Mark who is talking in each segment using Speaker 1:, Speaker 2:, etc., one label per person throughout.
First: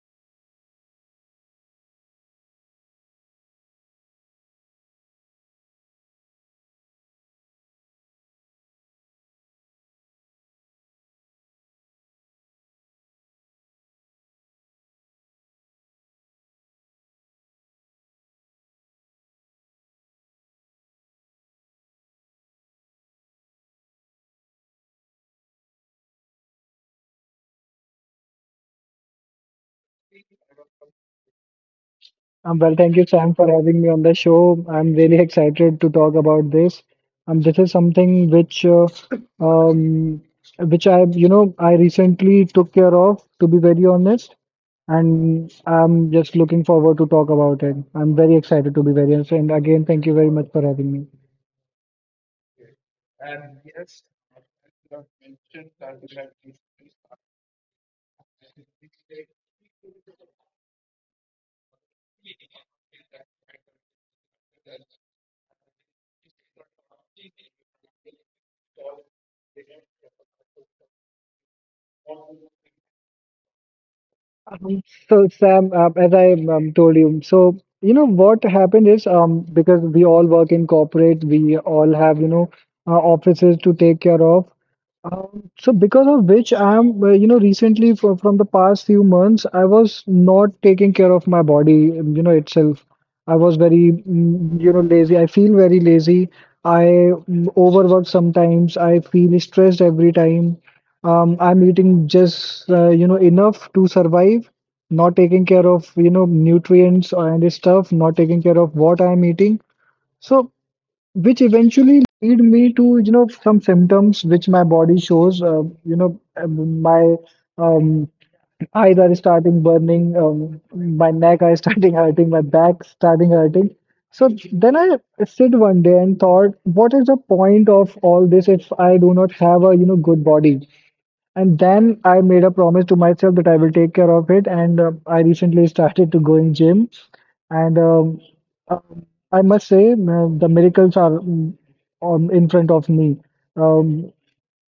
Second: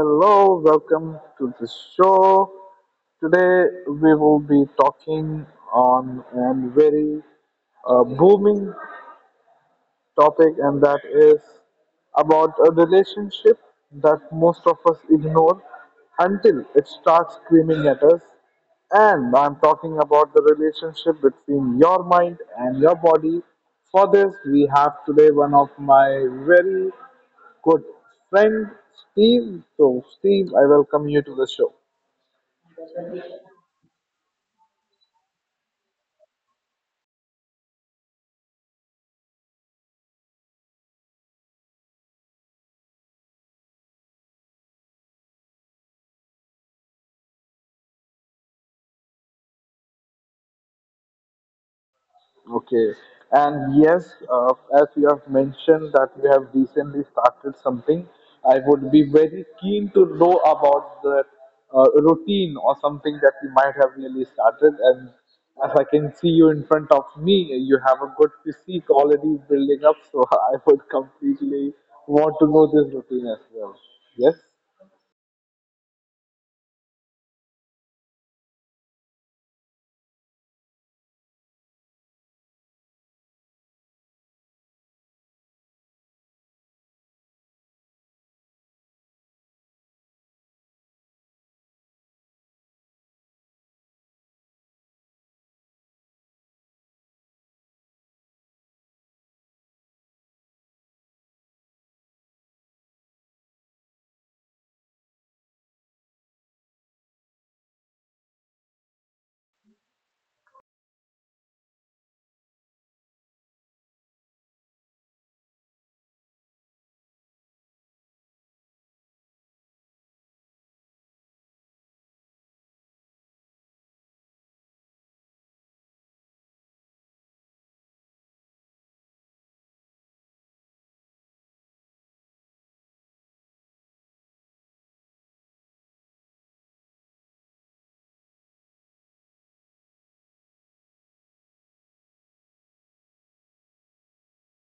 Speaker 1: Hello, welcome to the show. Today we will be talking on a very booming topic, and that is about a relationship that most of us ignore until it starts screaming at us. And I'm talking about the relationship between your mind and your body. For this, we have today one of my very good friend Steve. So, Steve, I welcome you to the show.
Speaker 2: Well, thank you, Sam, for having me on the show. I'm really excited to talk about this. This is something um, which I recently took care of, to be very honest, and I'm just looking forward to talk about it. I'm very excited to be very honest, and again, thank you very much for having me.
Speaker 1: Okay. And yes, as you have mentioned that you have recently started something, I would be very keen to know about the routine or something that you might have really started. And as I can see you in front of me, you have a good physique already building up. So I would completely want to know this routine as well. Yes.
Speaker 2: Um, So Sam, as I told you, so you know what happened is, because we all work in corporate, we all have offices to take care of. So because of which I'm recently from the past few months, I was not taking care of my body, itself. I was very lazy. I feel very lazy. I overwork sometimes. I feel stressed every time. I'm eating just enough to survive, not taking care of nutrients and stuff, not taking care of what I'm eating. So, which eventually lead me to some symptoms which my body shows. My um, eyes are starting burning, my neck are starting hurting, my back starting hurting. So then I sit one day and thought, what is the point of all this if I do not have a good body? And then I made a promise to myself that I will take care of it. And I recently started to go in gym. And um, um, I must say, the miracles are mm, on in front of me. Um,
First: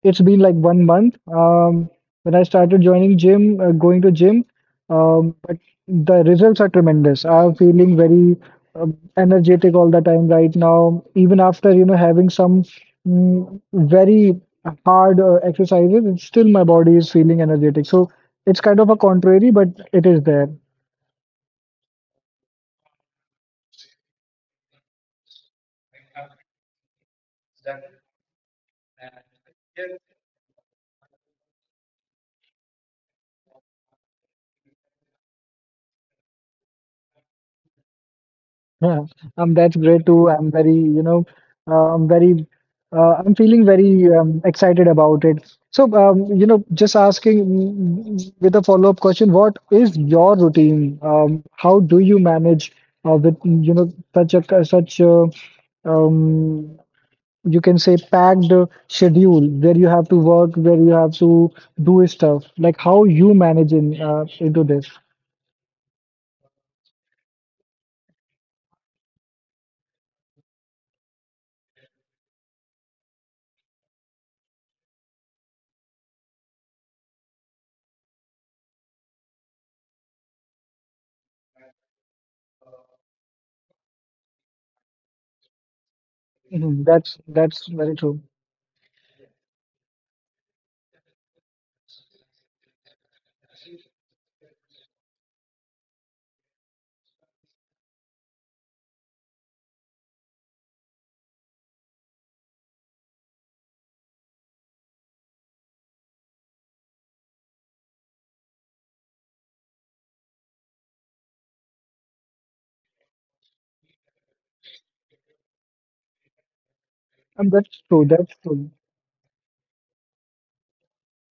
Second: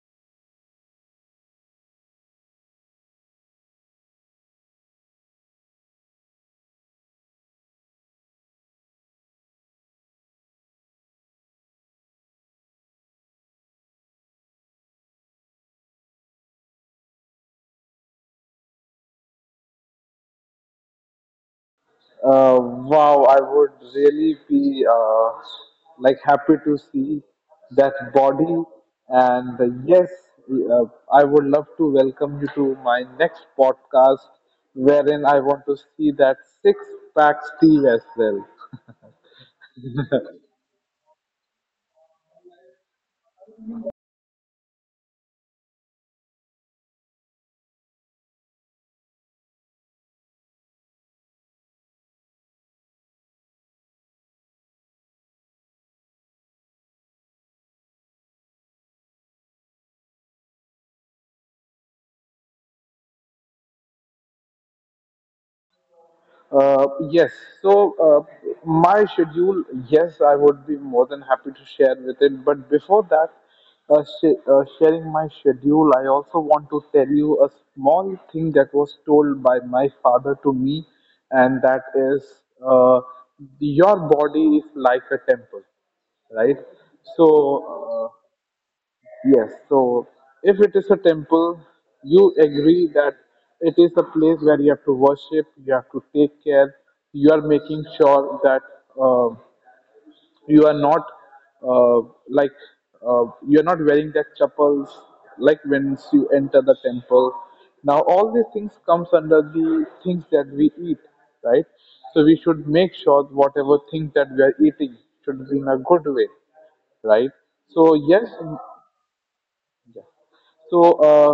Speaker 2: it's been like one month when I started joining gym, going to gym, but the results are tremendous. I'm feeling very energetic all the time right now, even after having some, very hard exercises. It's still my body is feeling energetic. So it's kind of a contrary, but it is there.
Speaker 1: Wow, I would really be like happy to see that body. And yes, uh, I would love to welcome you to my next podcast, wherein I want to see that six pack Steve as well.
Speaker 2: Yeah, that's great too. Uh, I'm very, I'm feeling very excited about it. So, just asking, with a follow-up question, what is your routine? How do you manage, with, such a, um, you can say, packed schedule where you have to work, where you have to do stuff? Like how you manage in into this?
Speaker 1: Yes. So my schedule, yes, I would be more than happy to share with it. But before that, sharing my schedule, I also want to tell you a small thing that was told by my father to me, and that is, your body is like a temple, right?
Speaker 2: Mhm. That's very
Speaker 1: So
Speaker 2: true.
Speaker 1: yes, so if it is a temple, you agree that it is a place where you have to worship, you have to take care, you are making sure that uh, you are not uh, like you are not wearing that chappals like when you enter the temple. Now all these things comes under the things that we eat, right? So we should make sure whatever things that we are eating should be in a good way, right?
Speaker 2: And that's
Speaker 1: So
Speaker 2: true.
Speaker 1: yes,
Speaker 2: That's true.
Speaker 1: so uh,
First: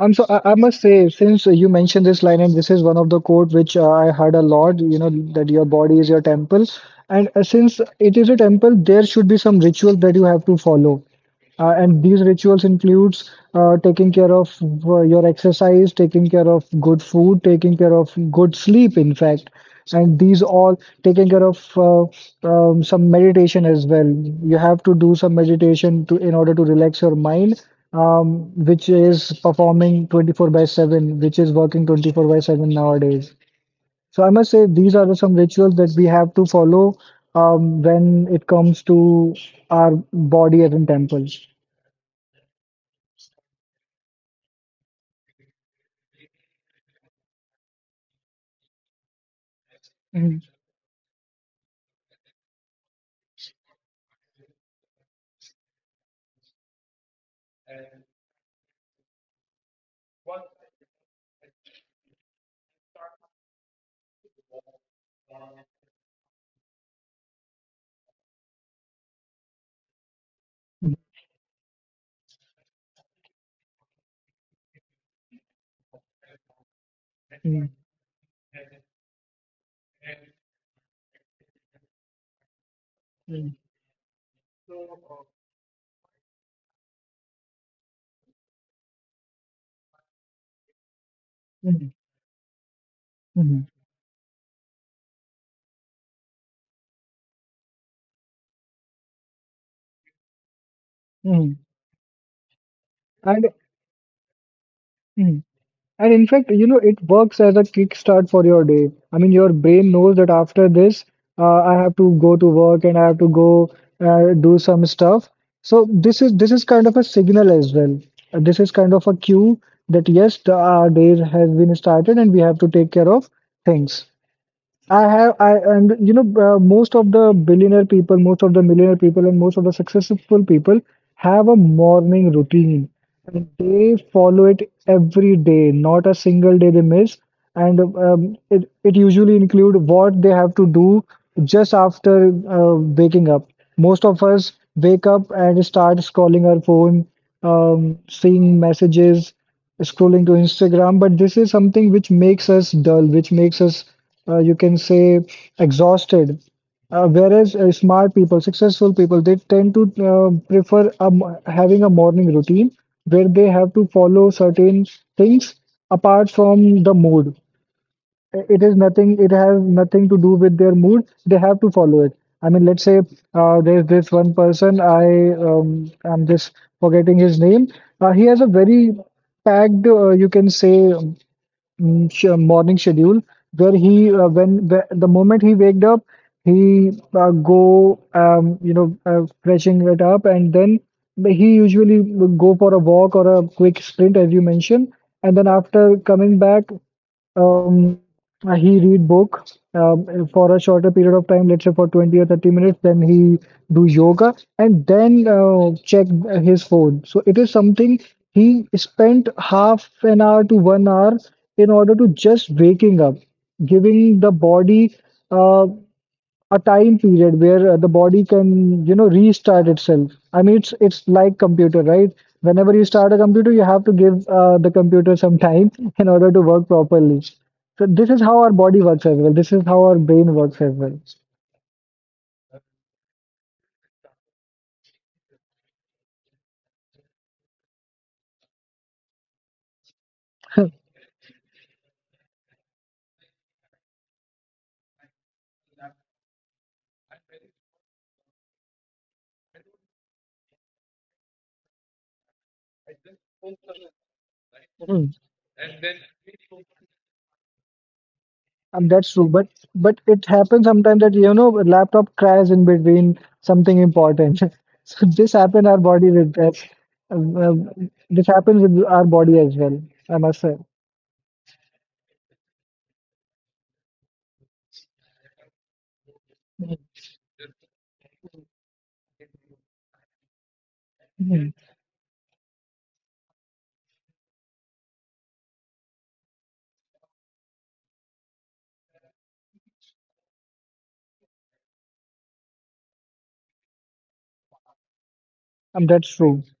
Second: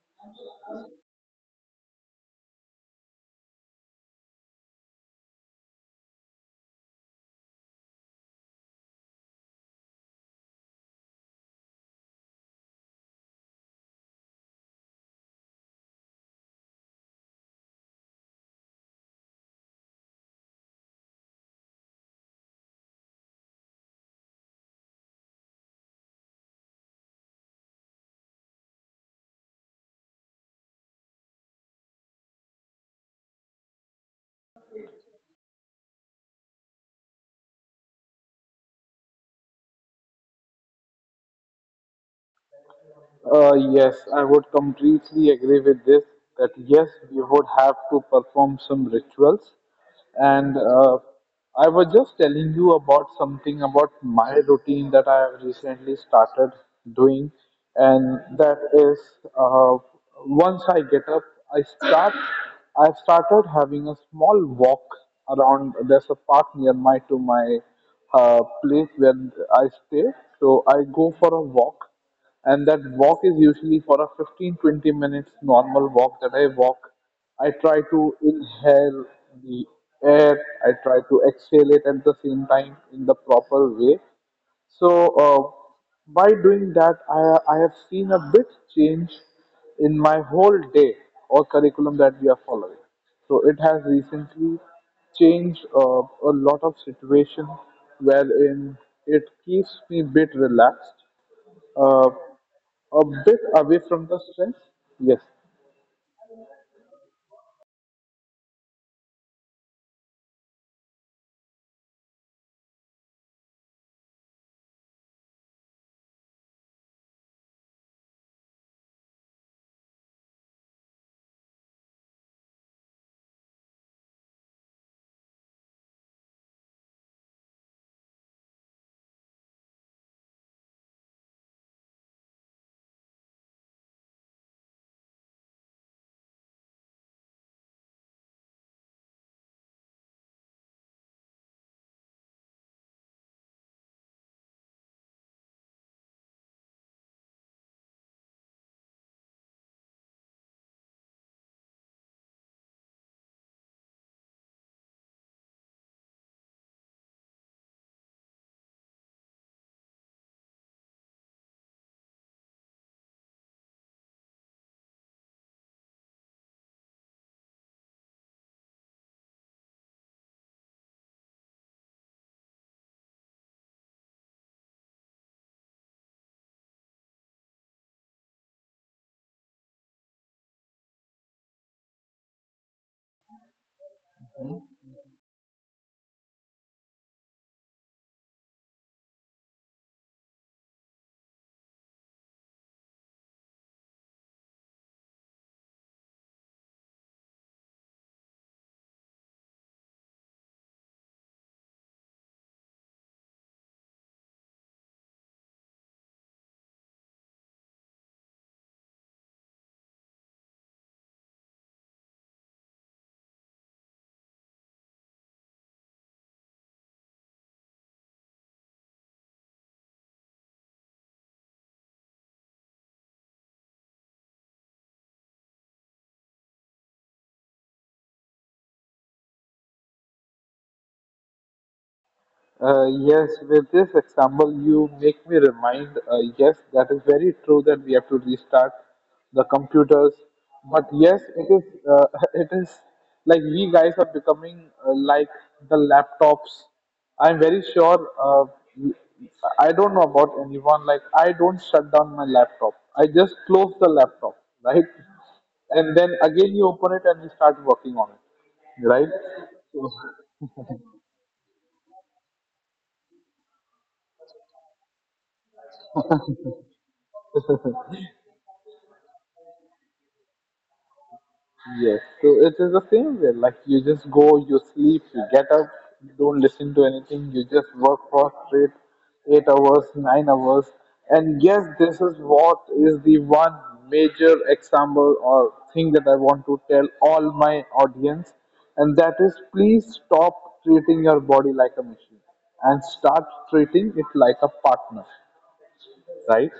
Speaker 2: So I must say, since you mentioned this line, and this is one of the quote which I heard a lot, that your body is your temple. And since it is a temple, there should be some rituals that you have to follow. And these rituals includes taking care of your exercise, taking care of good food, taking care of good sleep, in fact. And these all taking care of, some meditation as well. You have to do some meditation to in order to relax your mind, which is performing 24 by 7, which is working 24 by 7 nowadays. So I must say, these are some rituals that we have to follow, when it comes to our body as in temple.
Speaker 1: Yes, I would completely agree with this that yes, we would have to perform some rituals.
Speaker 2: Mhm,
Speaker 1: And I was just telling you about something about my routine that I have recently started doing, and that is uh, once I get up, I start. I started having a small walk around. There's a park near my place where I stay, so I
Speaker 2: mhm,
Speaker 1: go for a walk, and that walk is usually for a 15, 20 minutes normal walk that I walk. I
Speaker 2: mhm,
Speaker 1: try to inhale the air. I try to exhale it at the same time in the proper way. So uh, by doing that, I have seen a big change in my whole day or
Speaker 2: mhm,
Speaker 1: curriculum that we are following. So it
Speaker 2: mhm,
Speaker 1: has recently changed a lot of situations wherein it keeps me a bit relaxed,
Speaker 2: mhm.
Speaker 1: uh, a bit
Speaker 2: And
Speaker 1: away from the stress. Yes.
Speaker 2: mm-hmm. And in fact, it works as a kickstart for your day. I mean, your brain knows that after this, I have to go to work and I have to go do some stuff. So this is kind of a signal as well. This is kind of a cue that yes, our day has been started and we have to take care of things. I have, I and you know, most of the billionaire people, most of the millionaire people, and most of the successful people have a morning routine and they follow it every day, not a single day they miss. And it usually include what they have to do just after waking up. Most of us wake up and start scrolling our phone, seeing messages, scrolling to Instagram. But this is something which makes us dull, which makes us, you can say, exhausted. Whereas smart people, successful people, they tend to prefer, having a morning routine where they have to follow certain things apart from the mood. It is nothing, it has nothing to do with their mood. They have to follow it. I mean, let's say, there's this one person, I'm just forgetting his name. He has a very packed, you can say, morning schedule where when the moment he waked up, he go freshing it up, and then he usually would go for a walk or a quick sprint, as you mentioned. And then after coming back, um, he read book, for a shorter period of time, let's say for 20 or 30 minutes. Then he do yoga and then check his phone. So it is something, he spent half an hour to one hour in order to just waking up, giving the body. Uh, a time period where the body can restart itself. I mean, it's like computer, right? Whenever you start a computer, you have to give the computer some time in order to work properly. So this is how our body works as well. This is how our brain works as well.
Speaker 1: Yes, with this example, you make me remind, yes, that is very true that we have to restart the computers. But yes, it is, it is like we guys are becoming like the laptops. I'm very sure, I don't know about anyone, like, I don't shut down my laptop. I just close the laptop, right?
Speaker 2: Hmm.
Speaker 1: And then again you open it and you start working on it,
Speaker 2: And
Speaker 1: right?
Speaker 2: that's true, but it happens sometimes that a laptop crashes in between something important. So this happens our body with that. Um, um, this happens with our body as well, I must say.
Speaker 1: Yes, so it is the same way. Like you just go, you sleep, you get up, you don't listen to anything, you just work for straight 8 hours, 9 hours. And
Speaker 2: Hmm.
Speaker 1: yes, this is what is the one major example or thing that I want to tell all my audience, and that is please stop treating your body like a machine and start treating it like a partner,
Speaker 2: That's true.
Speaker 1: right?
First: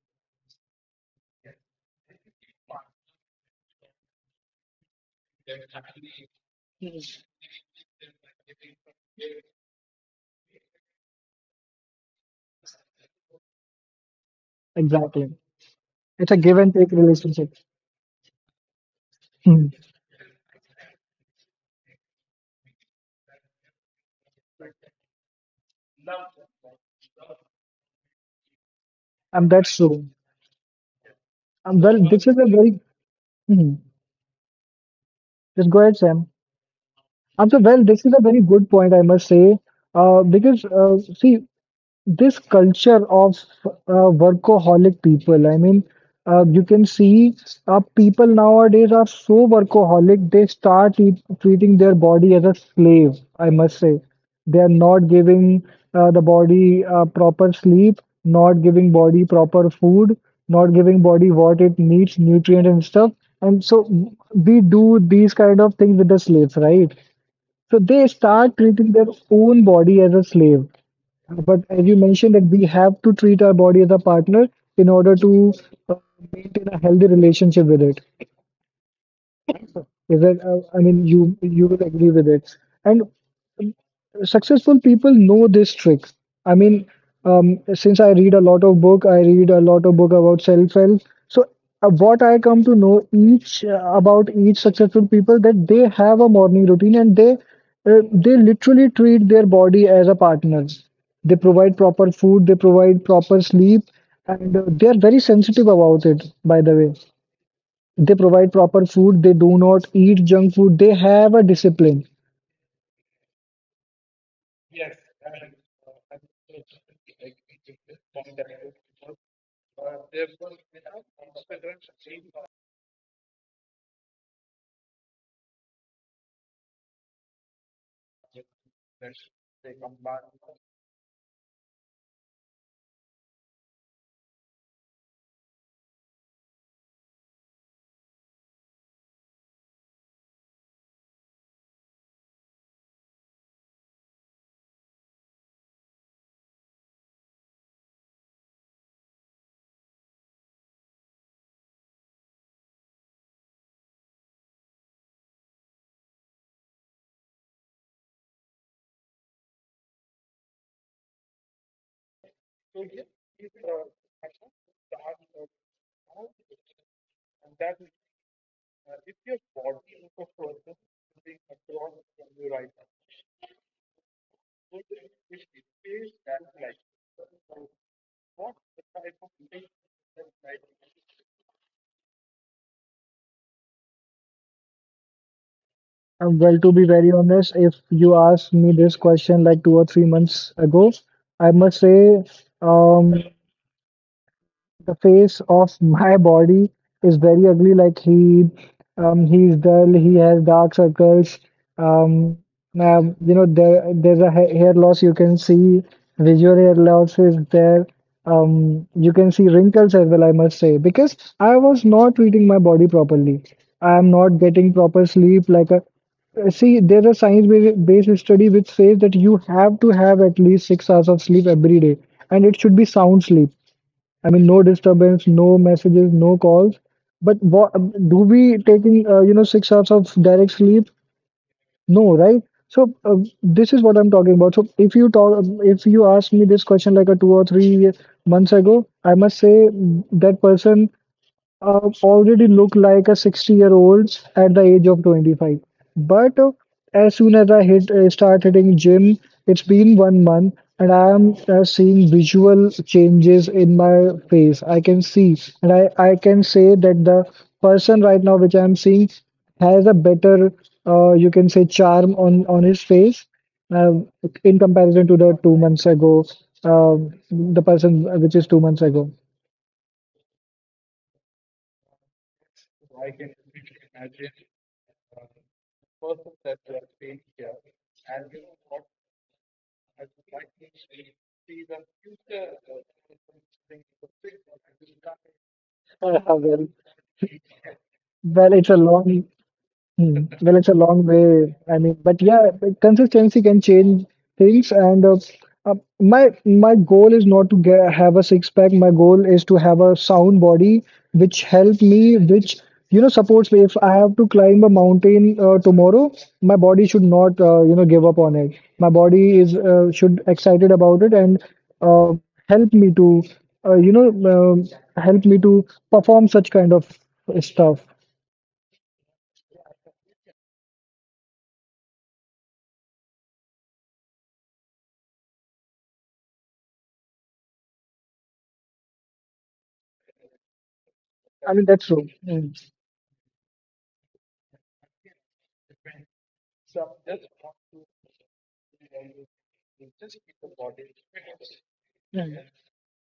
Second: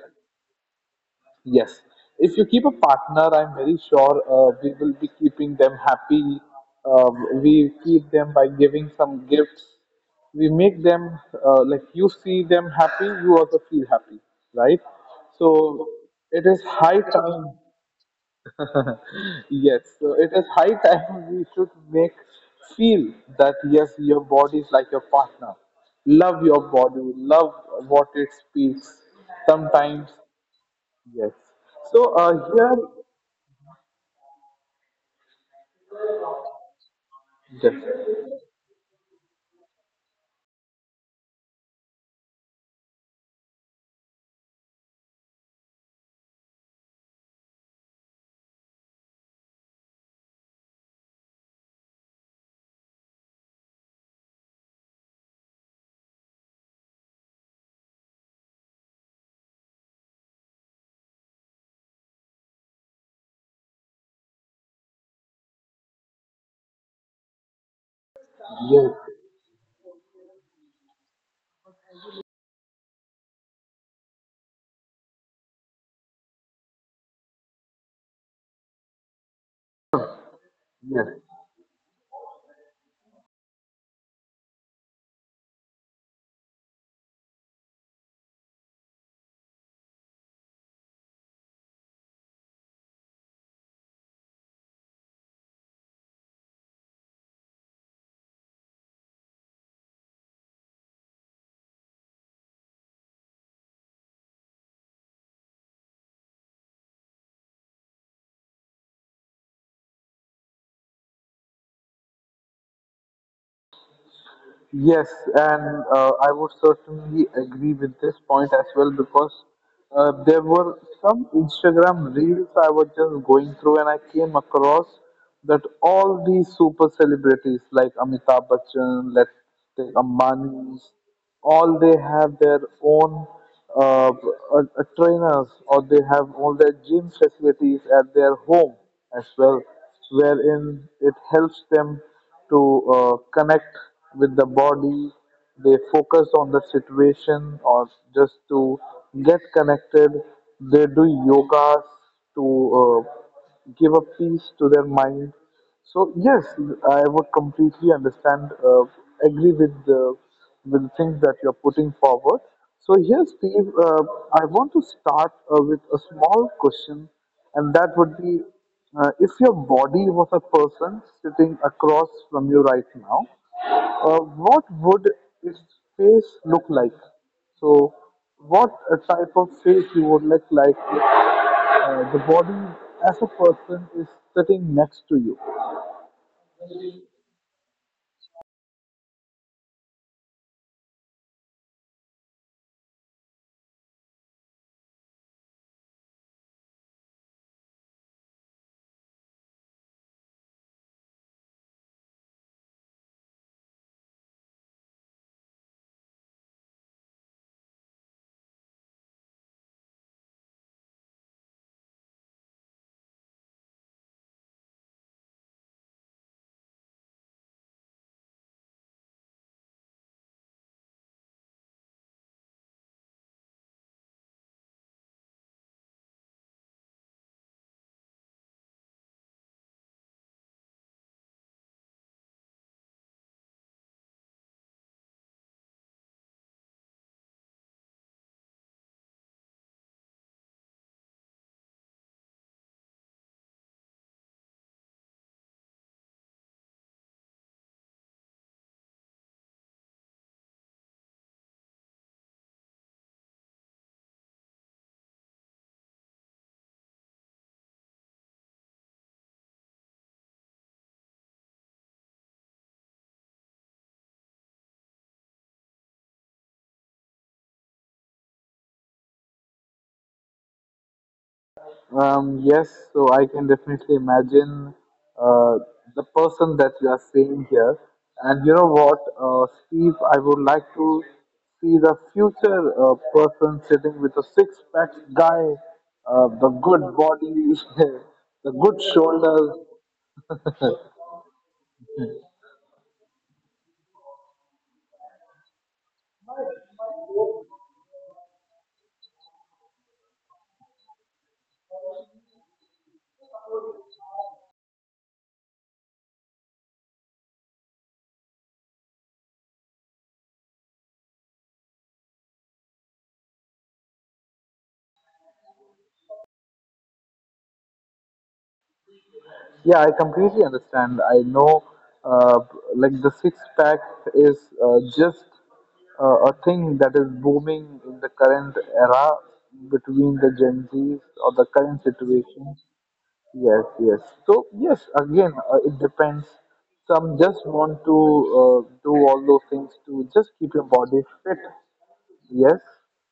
Speaker 1: Yes. If you keep a partner, I'm very sure we will be keeping them happy. We keep them by giving some gifts. We make them, like you see them happy, you also feel happy, right?
Speaker 2: Exactly,
Speaker 1: So
Speaker 2: it's a
Speaker 1: it
Speaker 2: give
Speaker 1: is
Speaker 2: and take
Speaker 1: high time.
Speaker 2: relationship. Hmm.
Speaker 1: Yes. So it is high time we should make feel that yes, your body is like your partner. Love your body. Love what it speaks.
Speaker 2: That's true.
Speaker 1: Sometimes. Yes.
Speaker 2: Well,
Speaker 1: So
Speaker 2: this is a
Speaker 1: here,
Speaker 2: very. Hmm. Just go ahead, Sam. So,
Speaker 1: yes,
Speaker 2: well, this is a very good point, I must say, because, see, this culture of, workaholic people. I mean, you can see, people nowadays are so workaholic, they start treating their body as a slave, I must say. They are not giving the body proper sleep, not giving body proper food, not giving body what it needs, nutrient and stuff. And so we do these kind of things with the slaves, right? So they start treating
Speaker 1: yes,
Speaker 2: their own body as a slave. But as you mentioned, that we have to treat our body as a partner in order to uh, maintain a healthy relationship with it. Is that, I mean,
Speaker 1: yes,
Speaker 2: you will agree with it. And um, successful people know this trick. I mean, um, since I read a lot of book, I read a lot of book about self-help. So what I come to know, each about each successful people, that they have a morning routine and they literally treat their body as a partner. They provide proper food, they provide proper sleep, and they are very sensitive about it, by the way. They provide proper food. They do not eat junk food. They have a discipline.
Speaker 1: yes, and I would certainly agree with this point as well because there were some Instagram reels I was just going through, and I came across that all these super celebrities like Amitabh Bachchan, let's take Ambani, all they have their own trainers, or they have all their gym facilities at their home as well, wherein it helps them to connect with the body. They focus on the situation or just to get connected. They do yogas to give a peace to their mind. So yes, I would completely understand, agree with the things that you're putting forward. So yes, Steve, I want to start with a small question, and that would be, if your body was a person sitting across from you right now, what would its face look like? So, what type of face you would look like if the body as a person is sitting next to you?
Speaker 2: Well, to be very honest, if you asked me this question like 2 or 3 months ago, I must say, um, the face of my body is very ugly. Like, he's dull. He has dark circles. Um, there's a hair loss. You can see, visual hair loss is there. You can see wrinkles as well, I must say, because I was not treating my body properly. I am not getting proper sleep. Like a See, there's a science-based study which says that you have to have at least 6 hours of sleep every day, and it should be sound sleep. I mean, no disturbance, no messages, no calls. But what do we taking, 6 hours of direct sleep? No, right? So this is what I'm talking about. So if you ask me this question like a 2 or 3 months ago, I must say, that person already look like a 60-year-olds at the age of 25. But as soon as I hit start hitting gym, it's been one month, and I am seeing visual changes in my face, I can see. And I can say that the person right now which I am seeing has a better, you can say, charm on his face, uh, in comparison to the 2 months ago, uh, the person which is 2 months ago.
Speaker 1: Yes, so I can definitely imagine uh, the person that you are seeing here. And you know what, Steve, I would like to see the future person sitting with a six pack guy,
Speaker 2: well
Speaker 1: the good body, the
Speaker 2: well it's a
Speaker 1: good
Speaker 2: long
Speaker 1: shoulders,
Speaker 2: Hmm. Well, it's a long way. I mean, but yeah, but consistency can change things. And my my goal is not to get have a six pack. My goal is to have a sound body, which help me, which supports me. If I have to climb a mountain tomorrow, my body should not give up on it. My body is should excited about it and uh, help me to uh, you know um help me to perform such kind of stuff.
Speaker 1: yeah, I completely understand. I know, uh, like the six pack is just a thing that is booming in the current era between the Gen Zs or the
Speaker 2: I mean,
Speaker 1: current
Speaker 2: that's true. Hmm.
Speaker 1: situation. Yes, yes. So yes, again, it depends. Some just want to do all those things to just keep your body fit.
Speaker 2: Mm.
Speaker 1: Yes,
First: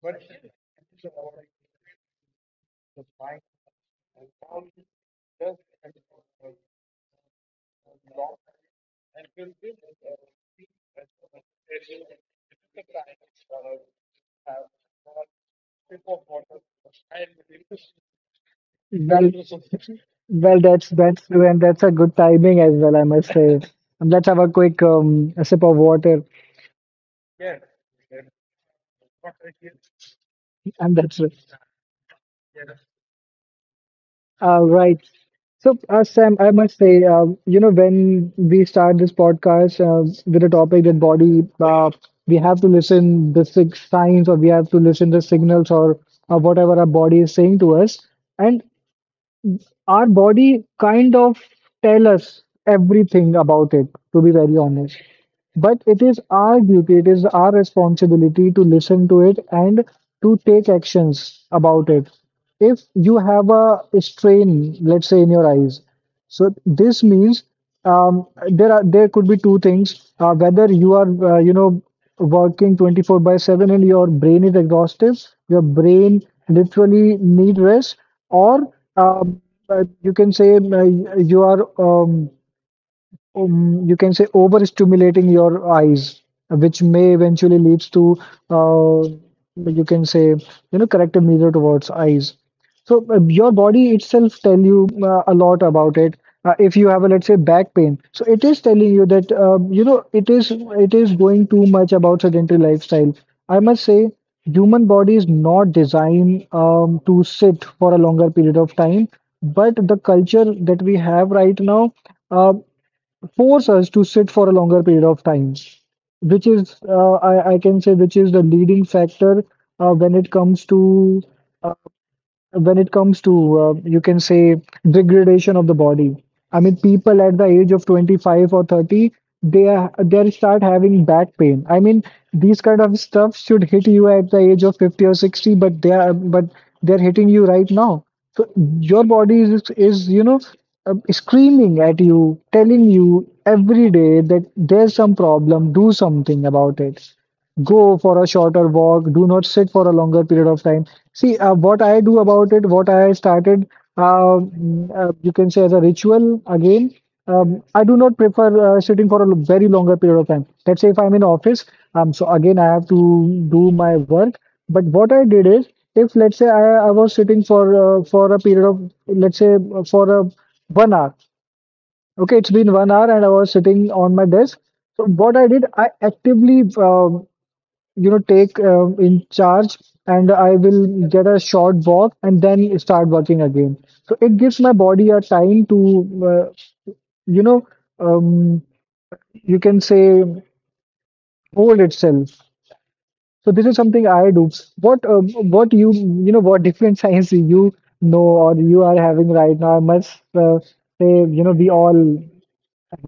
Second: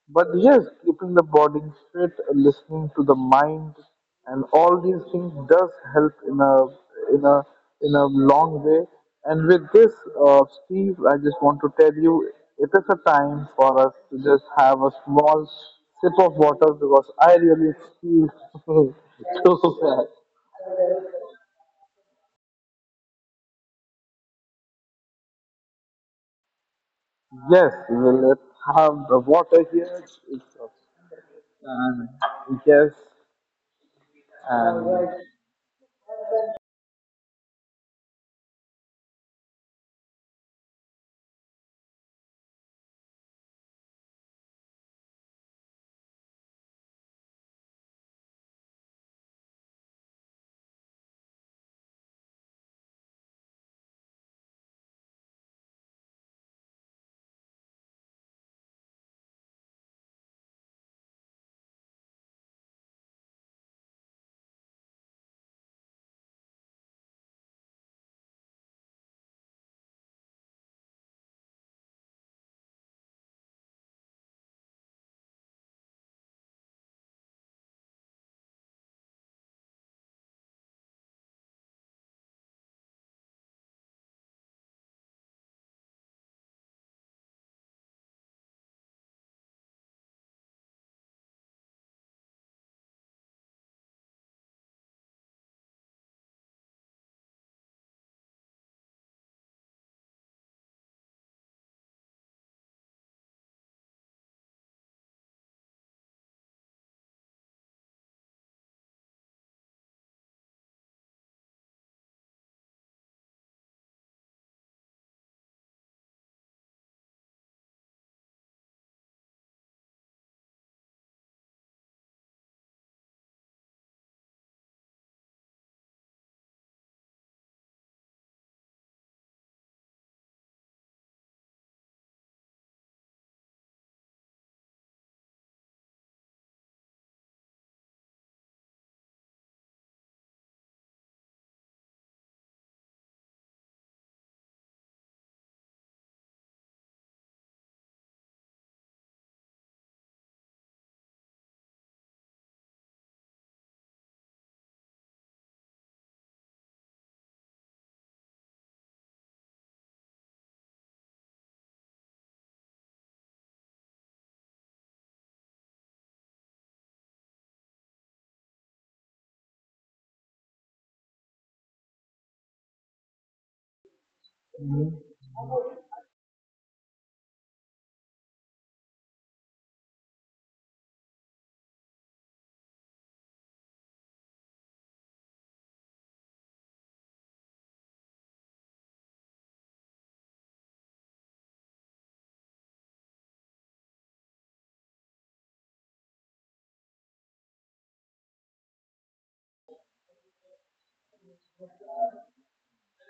Speaker 1: but yes, keeping the body fit, listening to the mind, and all these things does help in a in a long way. And with this, Steve, I just want to tell you, it is a time for us to just have a small sip of water because I really feel
Speaker 2: Well,
Speaker 1: so bad.
Speaker 2: well, that's a good timing as well, I must say. And let's have a quick a sip of water,
Speaker 1: Yes, well, let's have the water here. It's,
Speaker 2: and that's it.
Speaker 1: and yes,
Speaker 2: Right.
Speaker 1: and
Speaker 2: So, Sam, I must say, when we start this podcast with a topic that body, we have to listen the signs, or we have to listen the signals, or whatever our body is saying to us. And our body kind of tell us everything about it, to be very honest. But it is our duty, it is our responsibility to listen to it and to take actions about it. If you have a strain, let's say in your eyes, so this means there could be two things: whether you are working 24 by 7 and your brain is exhausted, your brain literally need rest, or um, you can say you are you can say overstimulating your eyes, which may eventually leads to uh, you can say corrective measure towards eyes. So your body itself tell you a lot about it. If you have a let's say back pain, so it is telling you that it is going too much about sedentary lifestyle. I must say, human body is not designed to sit for a longer period of time, but the culture that we have right now uh, force us to sit for a longer period of time, which is, I can say, which is the leading factor uh, when it comes to uh, when it comes to you can say degradation of the body. I mean people at the age of 25 or 30, they start having back pain. I mean these kind of stuff should hit you at the age of 50 or 60, but they are but they're hitting you right now. So your body is screaming at you, telling you every day that there's some problem. Do something about it. Go for a shorter walk. Do not sit for a longer period of time. See what I do about it, what I started you can say as a ritual. Again, I do not prefer sitting for a very longer period of time. Let's say if I'm in office, so again I have to do my work, but what I did is if let's say I was sitting for for a period of, let's say, for a 1 hour. Okay, it's been 1 hour and I was sitting on my desk. So what I did, I actively take in charge and I will get a short walk and then start working again. So it gives my body a time to uh, you know um, you can say hold itself. So this is something I do. What different science know or you are having right now, I must say, you know, we all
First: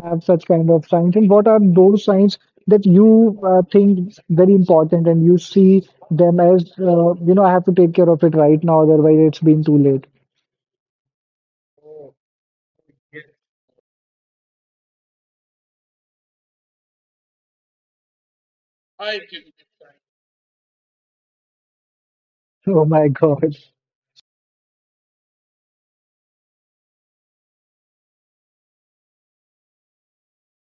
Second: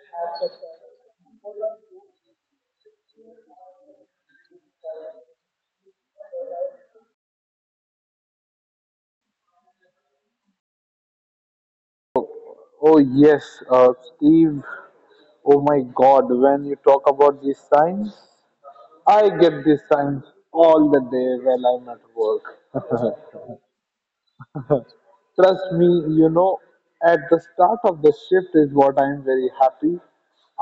Speaker 2: have such kind of signs. And what are those signs that you think very important and you see them as, I have to take care of it right now, otherwise it's been too late.
Speaker 1: oh yes, Steve. Oh my god, when you talk about these signs, I get these signs all the day while I'm at work.
Speaker 2: Oh my god.
Speaker 1: Trust me, you know, at the start of the shift is what I'm very happy.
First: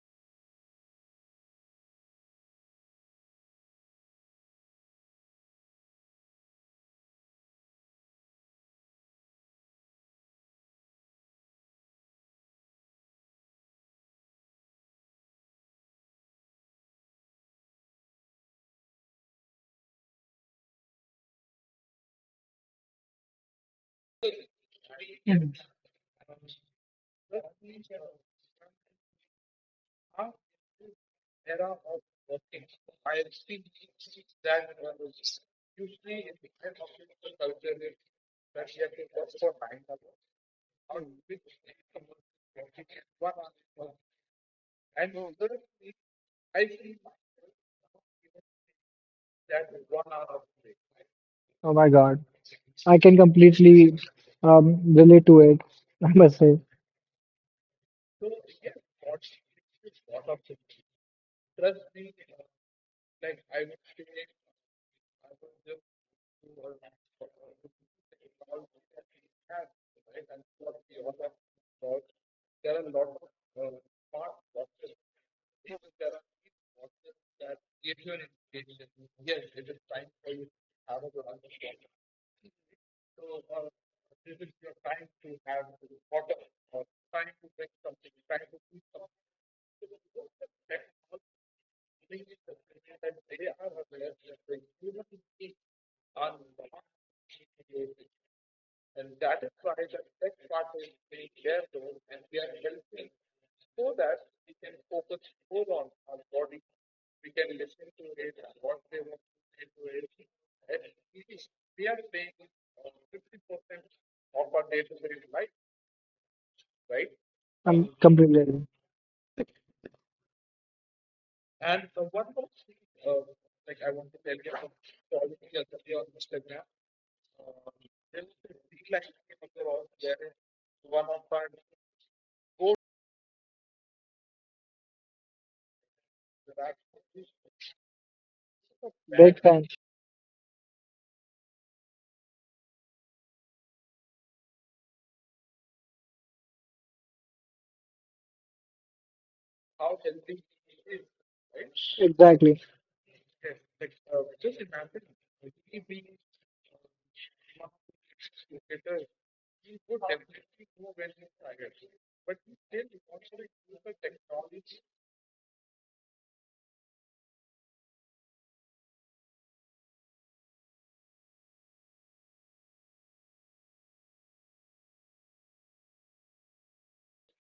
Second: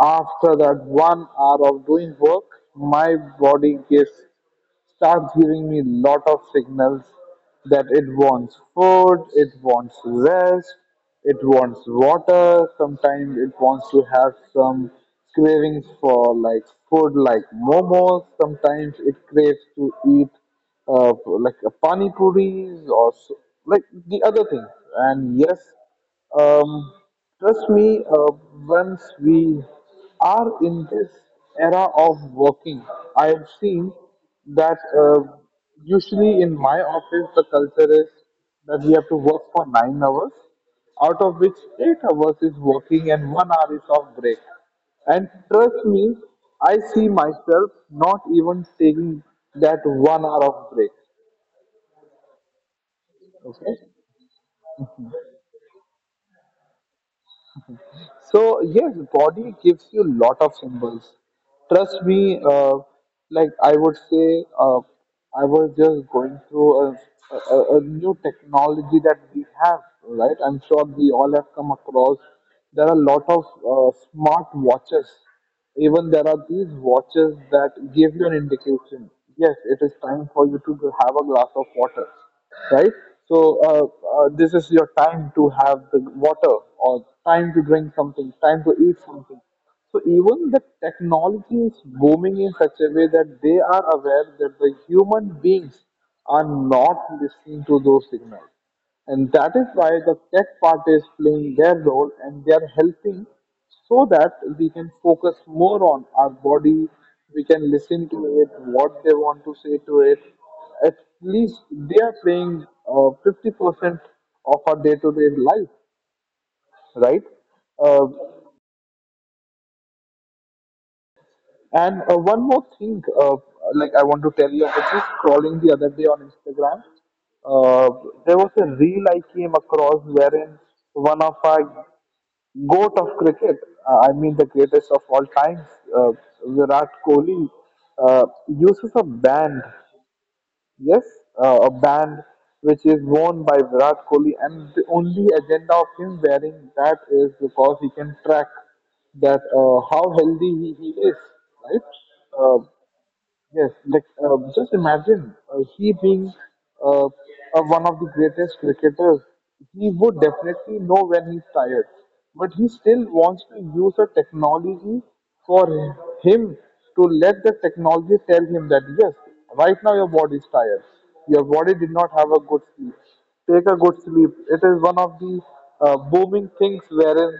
Speaker 1: After that 1 hour of doing work, my body gives starts giving me lot of signals that it wants food, it wants rest, it wants water, sometimes it wants to have some cravings for like food like momos, sometimes it craves to eat like a pani puris or so, like the other things. And yes, um, trust me, once we are in this era of working, I have seen that usually in my office the culture is that we have to work for 9 hours, out of which 8 hours is working and 1 hour is of break. And trust me, I see myself not even taking that 1 hour of break.
Speaker 2: Oh my god, I can
Speaker 1: Okay.
Speaker 2: completely um, relate to it, I must say.
Speaker 1: So yes, body gives you lot of symbols. Trust me, like I would say, I was just going through a new technology that we have, right? I'm sure we all have come across. There are a lot of smart watches. Even there are these watches that give you an indication. Yes, it is time for you to have a glass of water, right? So this is your time to have the water, or time to drink something, time to eat something. So even the technology is booming in such a way that they are aware that the human beings are not listening to those signals. And that is why the tech part is playing their role and they are helping so that we can focus more on our body, we can listen to it, what they want to say to it. At least they are playing 50% of our day-to-day life, right?
Speaker 2: I'm
Speaker 1: uh,
Speaker 2: completely
Speaker 1: And One more thing, like I want to tell you, I was just scrolling the other day on Instagram. There was a reel I came across wherein one of our goat of cricket, I mean the greatest of all times, uh, Virat Kohli, uses a
Speaker 2: big
Speaker 1: band.
Speaker 2: fan.
Speaker 1: Yes, a band which is worn by Virat Kohli, and the only agenda of him wearing that is because he can track that how healthy he is, right?
Speaker 2: Exactly.
Speaker 1: Uh, Yes, like just imagine he being one of the greatest cricketers. He would definitely know when he's tired, but he still wants to use a technology for him to let the technology tell him that yes, right now your body is tired. Your body did not have a good sleep. Take a good sleep. It is one of the booming things wherein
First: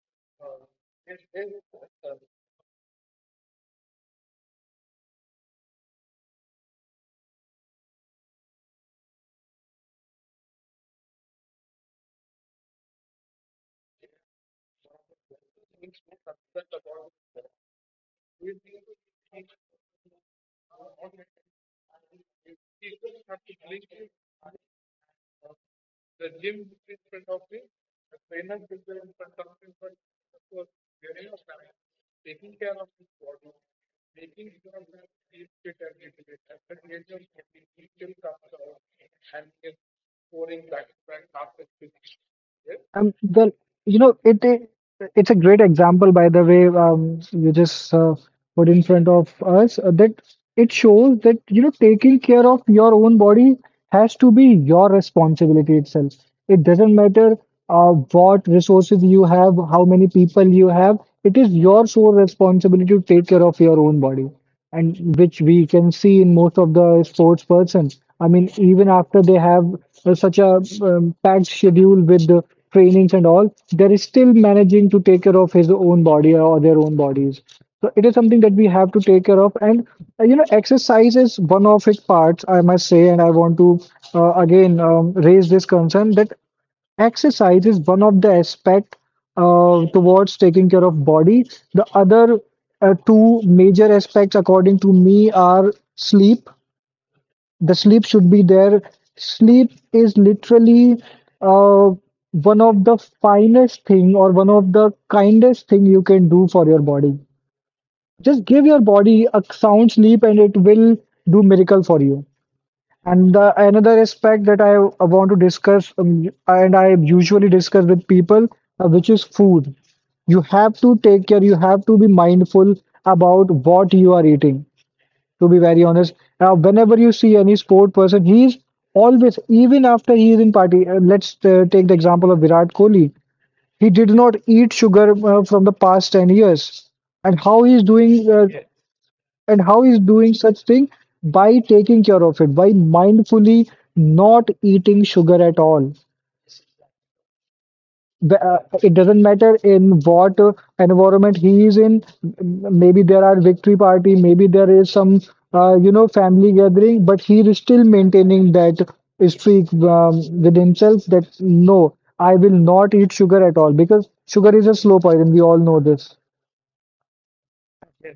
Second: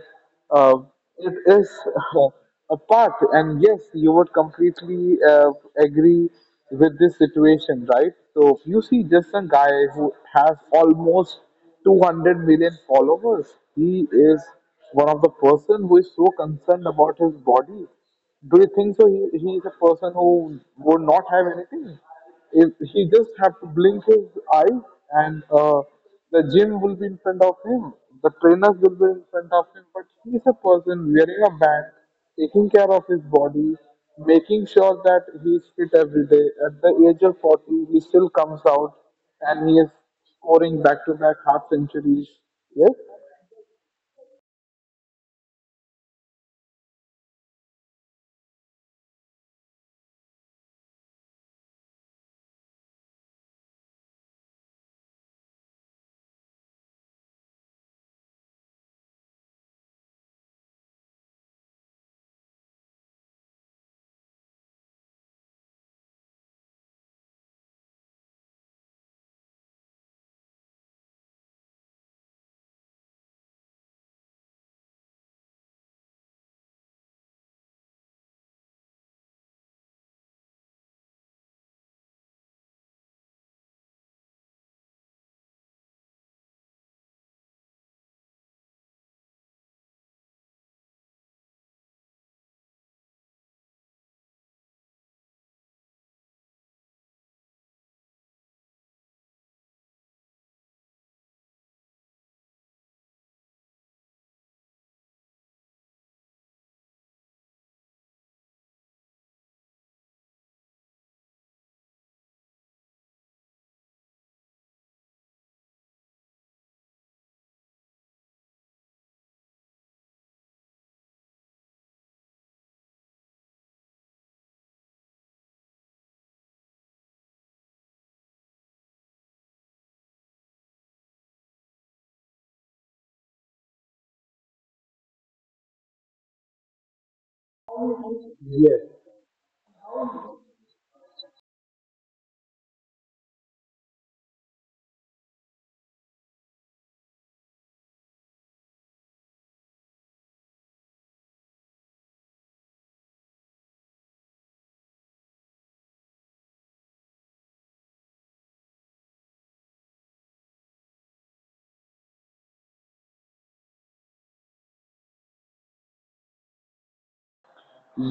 Speaker 1: uh, it is uh, a path, and yes, you would completely agree with this situation, right? So you see, just a guy who has almost 200 million followers, he is one of the person who is so concerned about his body. Do you think so he is a person who would not have anything if he just have to blink his eyes and the gym will be in front of him, the trainers will be in front of him? But he's a person wearing a band, taking care of his body, making sure that he's fit every day. At the age of 40, he still comes out and he is scoring back-to-back half centuries. Yes.
Speaker 2: Well, you know, it's a great example, by the way. You just put in front of us that it shows that you know taking care of your own body has to be your responsibility itself. It doesn't matter what resources you have, how many people you have. It is your sole responsibility to take care of your own body, and which we can see in most of the sports persons. I mean, even after they have such a packed schedule with the trainings and all, there is still managing to take care of his own body or their own bodies. So it is something that we have to take care of, and exercise is one of its parts, I must say. And I want to again raise this concern that exercise is one of the aspect towards taking care of body. The other two major aspects, according to me, are sleep. The sleep should be there. Sleep is literally uh, one of the finest thing or one of the kindest thing you can do for your body. Just give your body a sound sleep and it will do miracle for you. And the another aspect that I want to discuss, and I usually discuss with people, which is food. You have to take care, you have to be mindful about what you are eating, to be very honest. Now, whenever you see any sport person, he is always, even after he is in party, let's take the example of Virat Kohli. He did not eat sugar from the past 10 years. And how he is doing
Speaker 1: Yes,
Speaker 2: and how is doing such thing? By taking care of it, by mindfully not eating sugar at all. It doesn't matter in what environment he is in. Maybe there are victory party, maybe there is some family gathering, but he is still maintaining that streak with himself that no, I will not eat sugar at all because sugar is a slow poison. We all know this.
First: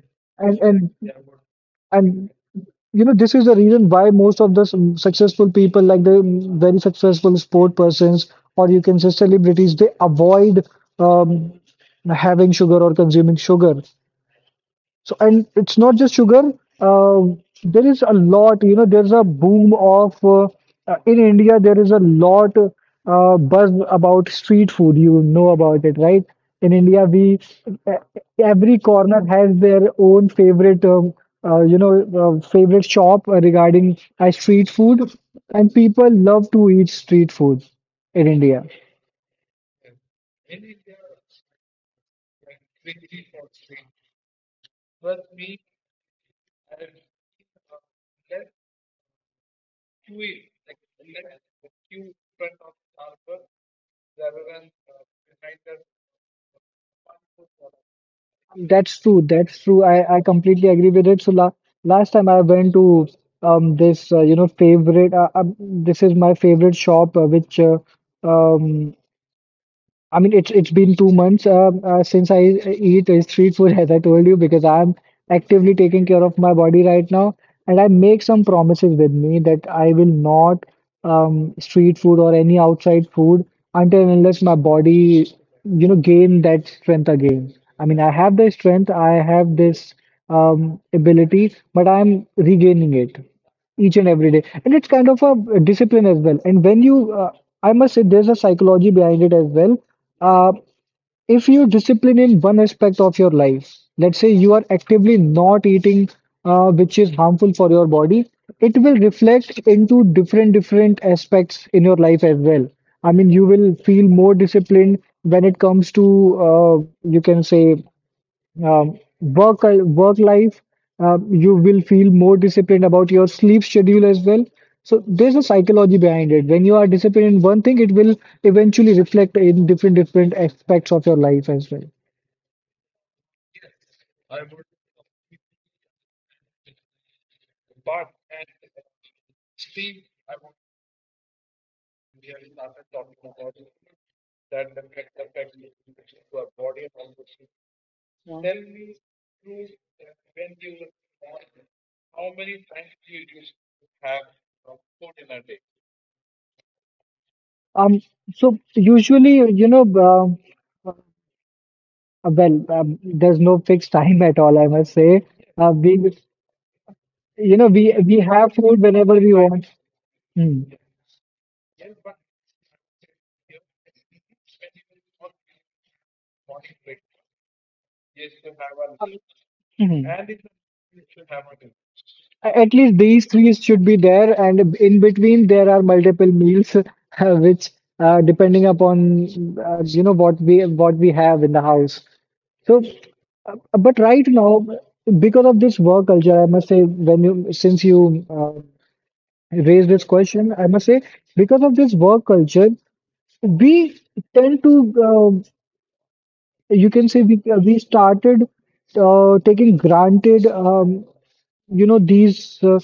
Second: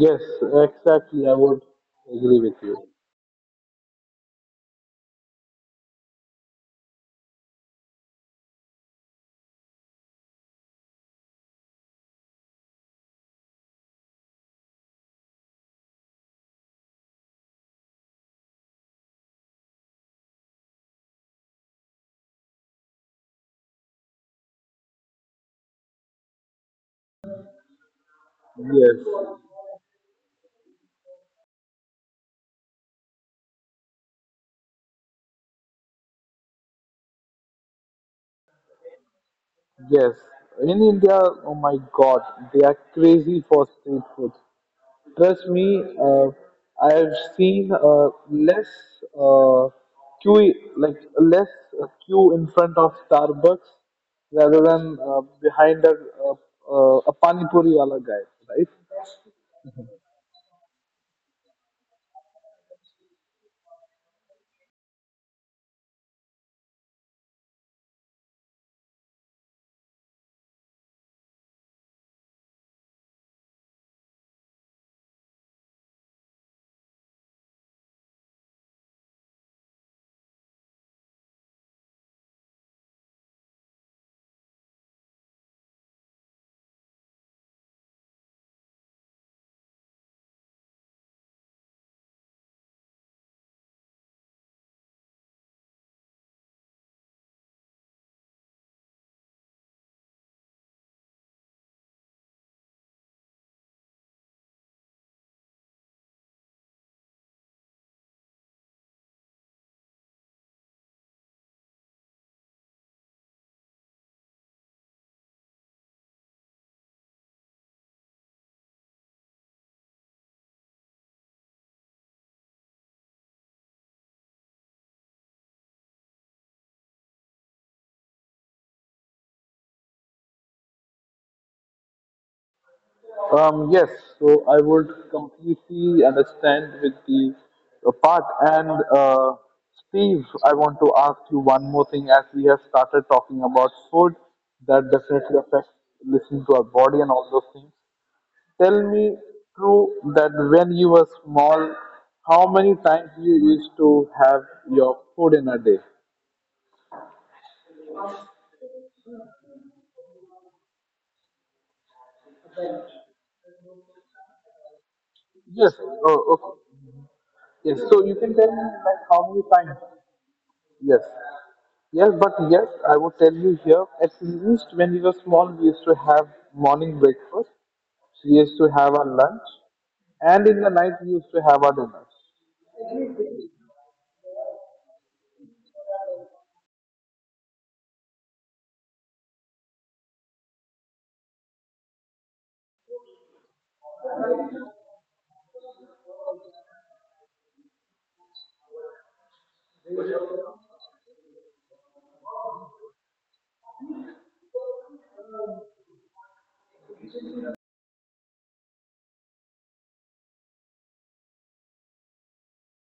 Speaker 1: yes,
Speaker 2: and and
Speaker 1: exactly. I would
Speaker 2: and
Speaker 1: agree with you.
Speaker 2: you know this is the reason why most of the successful people, like the very successful sport persons or you can say celebrities, they avoid um, having sugar or consuming sugar. So, and it's not just sugar. Uh, there is a lot, you know, there's a boom of in India, there is a lot buzz about street food. You know about it, right? In India, we uh, every corner
Speaker 1: Yes.
Speaker 2: has their own favorite, favorite shop regarding street food, and people love to eat street food in India.
Speaker 1: Yes, in India, oh my God, they are crazy for street food. Trust me, I have seen less uh, queue, like less queue in front of Starbucks rather than behind a pani puri wala guy, right?
Speaker 2: That's true. That's true. I completely agree with it. So la last time I went to this favorite this is my favorite shop which um I mean, it's been 2 months, since I eat street food, as I told you, because I'm actively taking care of my body right now, and I make some promises with me that I will not street food or any outside food until and unless my body, you know, gain that strength again. I mean, I have the strength, I have this ability, but I'm regaining it each and every day. And it's kind of a discipline as well. And when you, I must say, there's a psychology behind it as well. Uh, if you discipline in one aspect of your life, let's say you are actively not eating, which is harmful for your body, it will reflect into different different aspects in your life as well. I mean, you will feel more disciplined when it comes to, you can say work life. You will feel more disciplined about your sleep schedule as well. So there's a psychology behind it: when you are disciplined in one thing, it will eventually reflect in different different aspects of your life as well.
Speaker 1: Yes, so I would completely understand with the part. And uh, Steve, I want to ask you one more thing. As we have started talking about food that definitely affects listening to our body and all those things, tell me, true, that when you were small, how many times you used to have your food in a day?
Speaker 2: Um so usually, you know um uh, there's no fixed time at all, I must say.
Speaker 1: Yes,
Speaker 2: We,
Speaker 1: oh, okay.
Speaker 2: you know,
Speaker 1: Yes,
Speaker 2: we
Speaker 1: so you
Speaker 2: we
Speaker 1: can tell
Speaker 2: have
Speaker 1: me,
Speaker 2: food
Speaker 1: like,
Speaker 2: whenever
Speaker 1: how
Speaker 2: we
Speaker 1: many
Speaker 2: want.
Speaker 1: times?
Speaker 2: Hmm.
Speaker 1: Yes. Yes, but yes, I would tell you, here, at least when we were small, we used to have morning breakfast, we used to have our lunch,
Speaker 2: Mhm.
Speaker 1: and in the night, we used to have our dinner.
Speaker 2: A- At least these three should be there, and in between there are multiple meals, which depending upon what we have in the house. So, but right now, because of this work culture, I must say, when you, since you uh, raised this question, I must say, because of this work culture, we tend to, you can say, we started taking granted, these, uh,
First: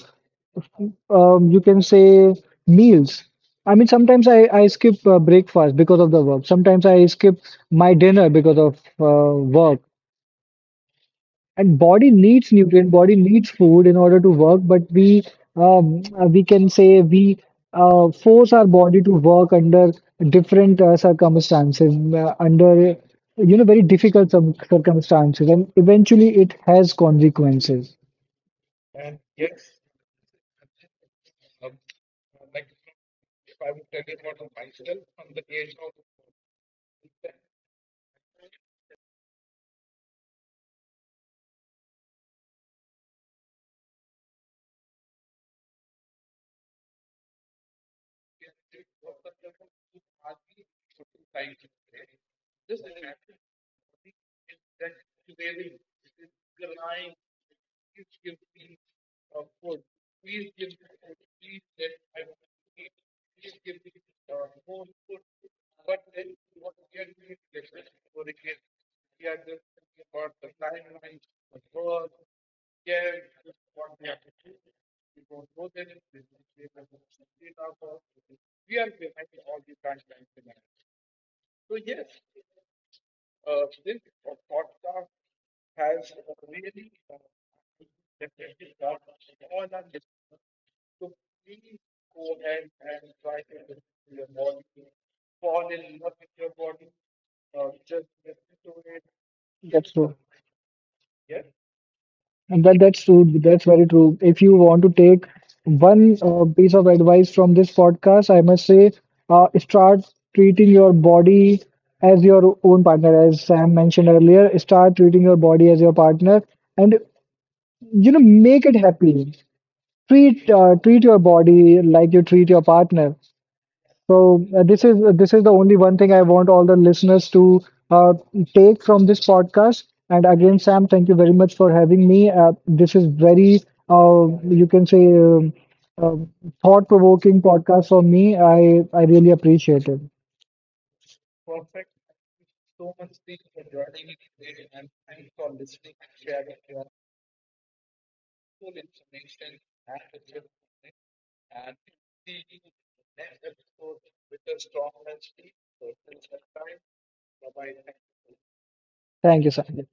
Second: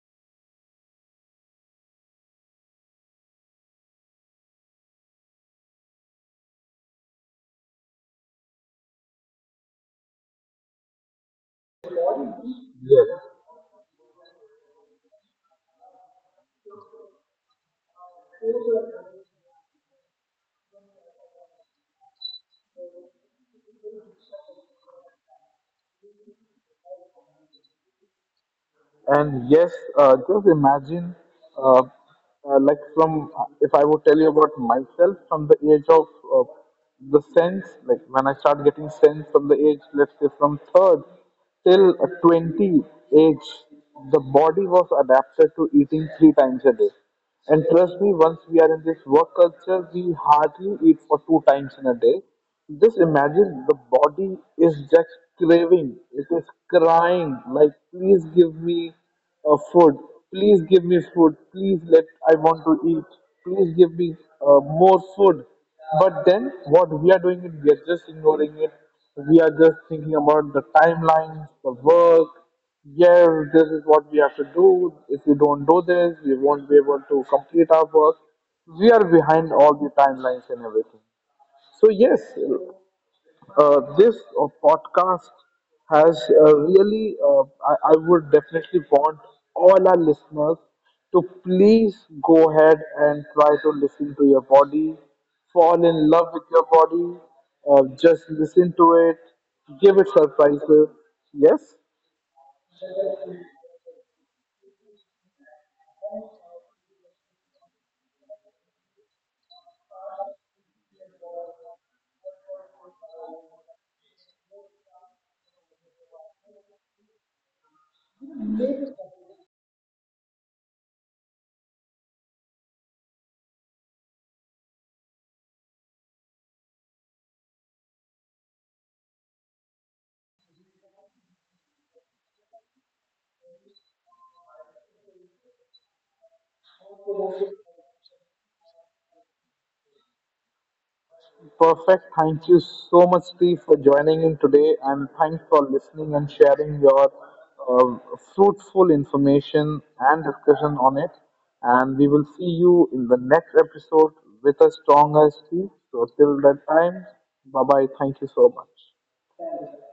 Speaker 2: um, you can say, meals. I mean, sometimes I skip breakfast because of the work. Sometimes I skip my dinner because of work. And body needs nutrient, body
Speaker 1: Yes.
Speaker 2: needs food in order to work, but we we can say we force our body to work under different circumstances, under you know very difficult some circumstances, and eventually it has consequences.
Speaker 1: And yes, just imagine, uh, like, from, if I would tell you about myself, from the age of uh, the sense, like when I start getting sense from the age, let's say from third till 20 age, the body was adapted to eating 3 times a day. And trust me, once we are in this work culture, we hardly eat for 2 times in a day. Just imagine, the body is just craving, it is crying, like, please give me food, please give me food, please let, I want to eat, please give me more food. But then what we are doing is we are just ignoring it. We are just thinking about the timelines, the work. Yes, this is what we have to do. If we don't do this, we won't be able to complete our work. We are behind all the timelines and everything. So yes, this podcast has really, I would definitely want all our listeners to please go ahead and try to listen to your body, fall in love with your body, just listen to it,
Speaker 2: That's
Speaker 1: give it
Speaker 2: so.
Speaker 1: surprises. Yes?
Speaker 2: And that's true. That's very true. If you want to take one piece of advice from this podcast, I must say, start treating your body as your own partner. As Sam mentioned earlier, start treating your body as your partner, and you know, make it happy. Treat your body like you treat your partner. So this is the only one thing I want all the listeners to uh, take from this podcast. And again, Sam, thank you very much for having me. This is very you can say uh, thought-provoking podcast for me. I really appreciate it.
Speaker 1: Perfect. Thank you so much, Steve, for joining in today, and thanks for listening and sharing your uh, fruitful information and discussion on it. And we will see you in the next episode with a stronger Steve. So till that time, bye bye. Thank you so much.
Speaker 2: Thank you, Sam.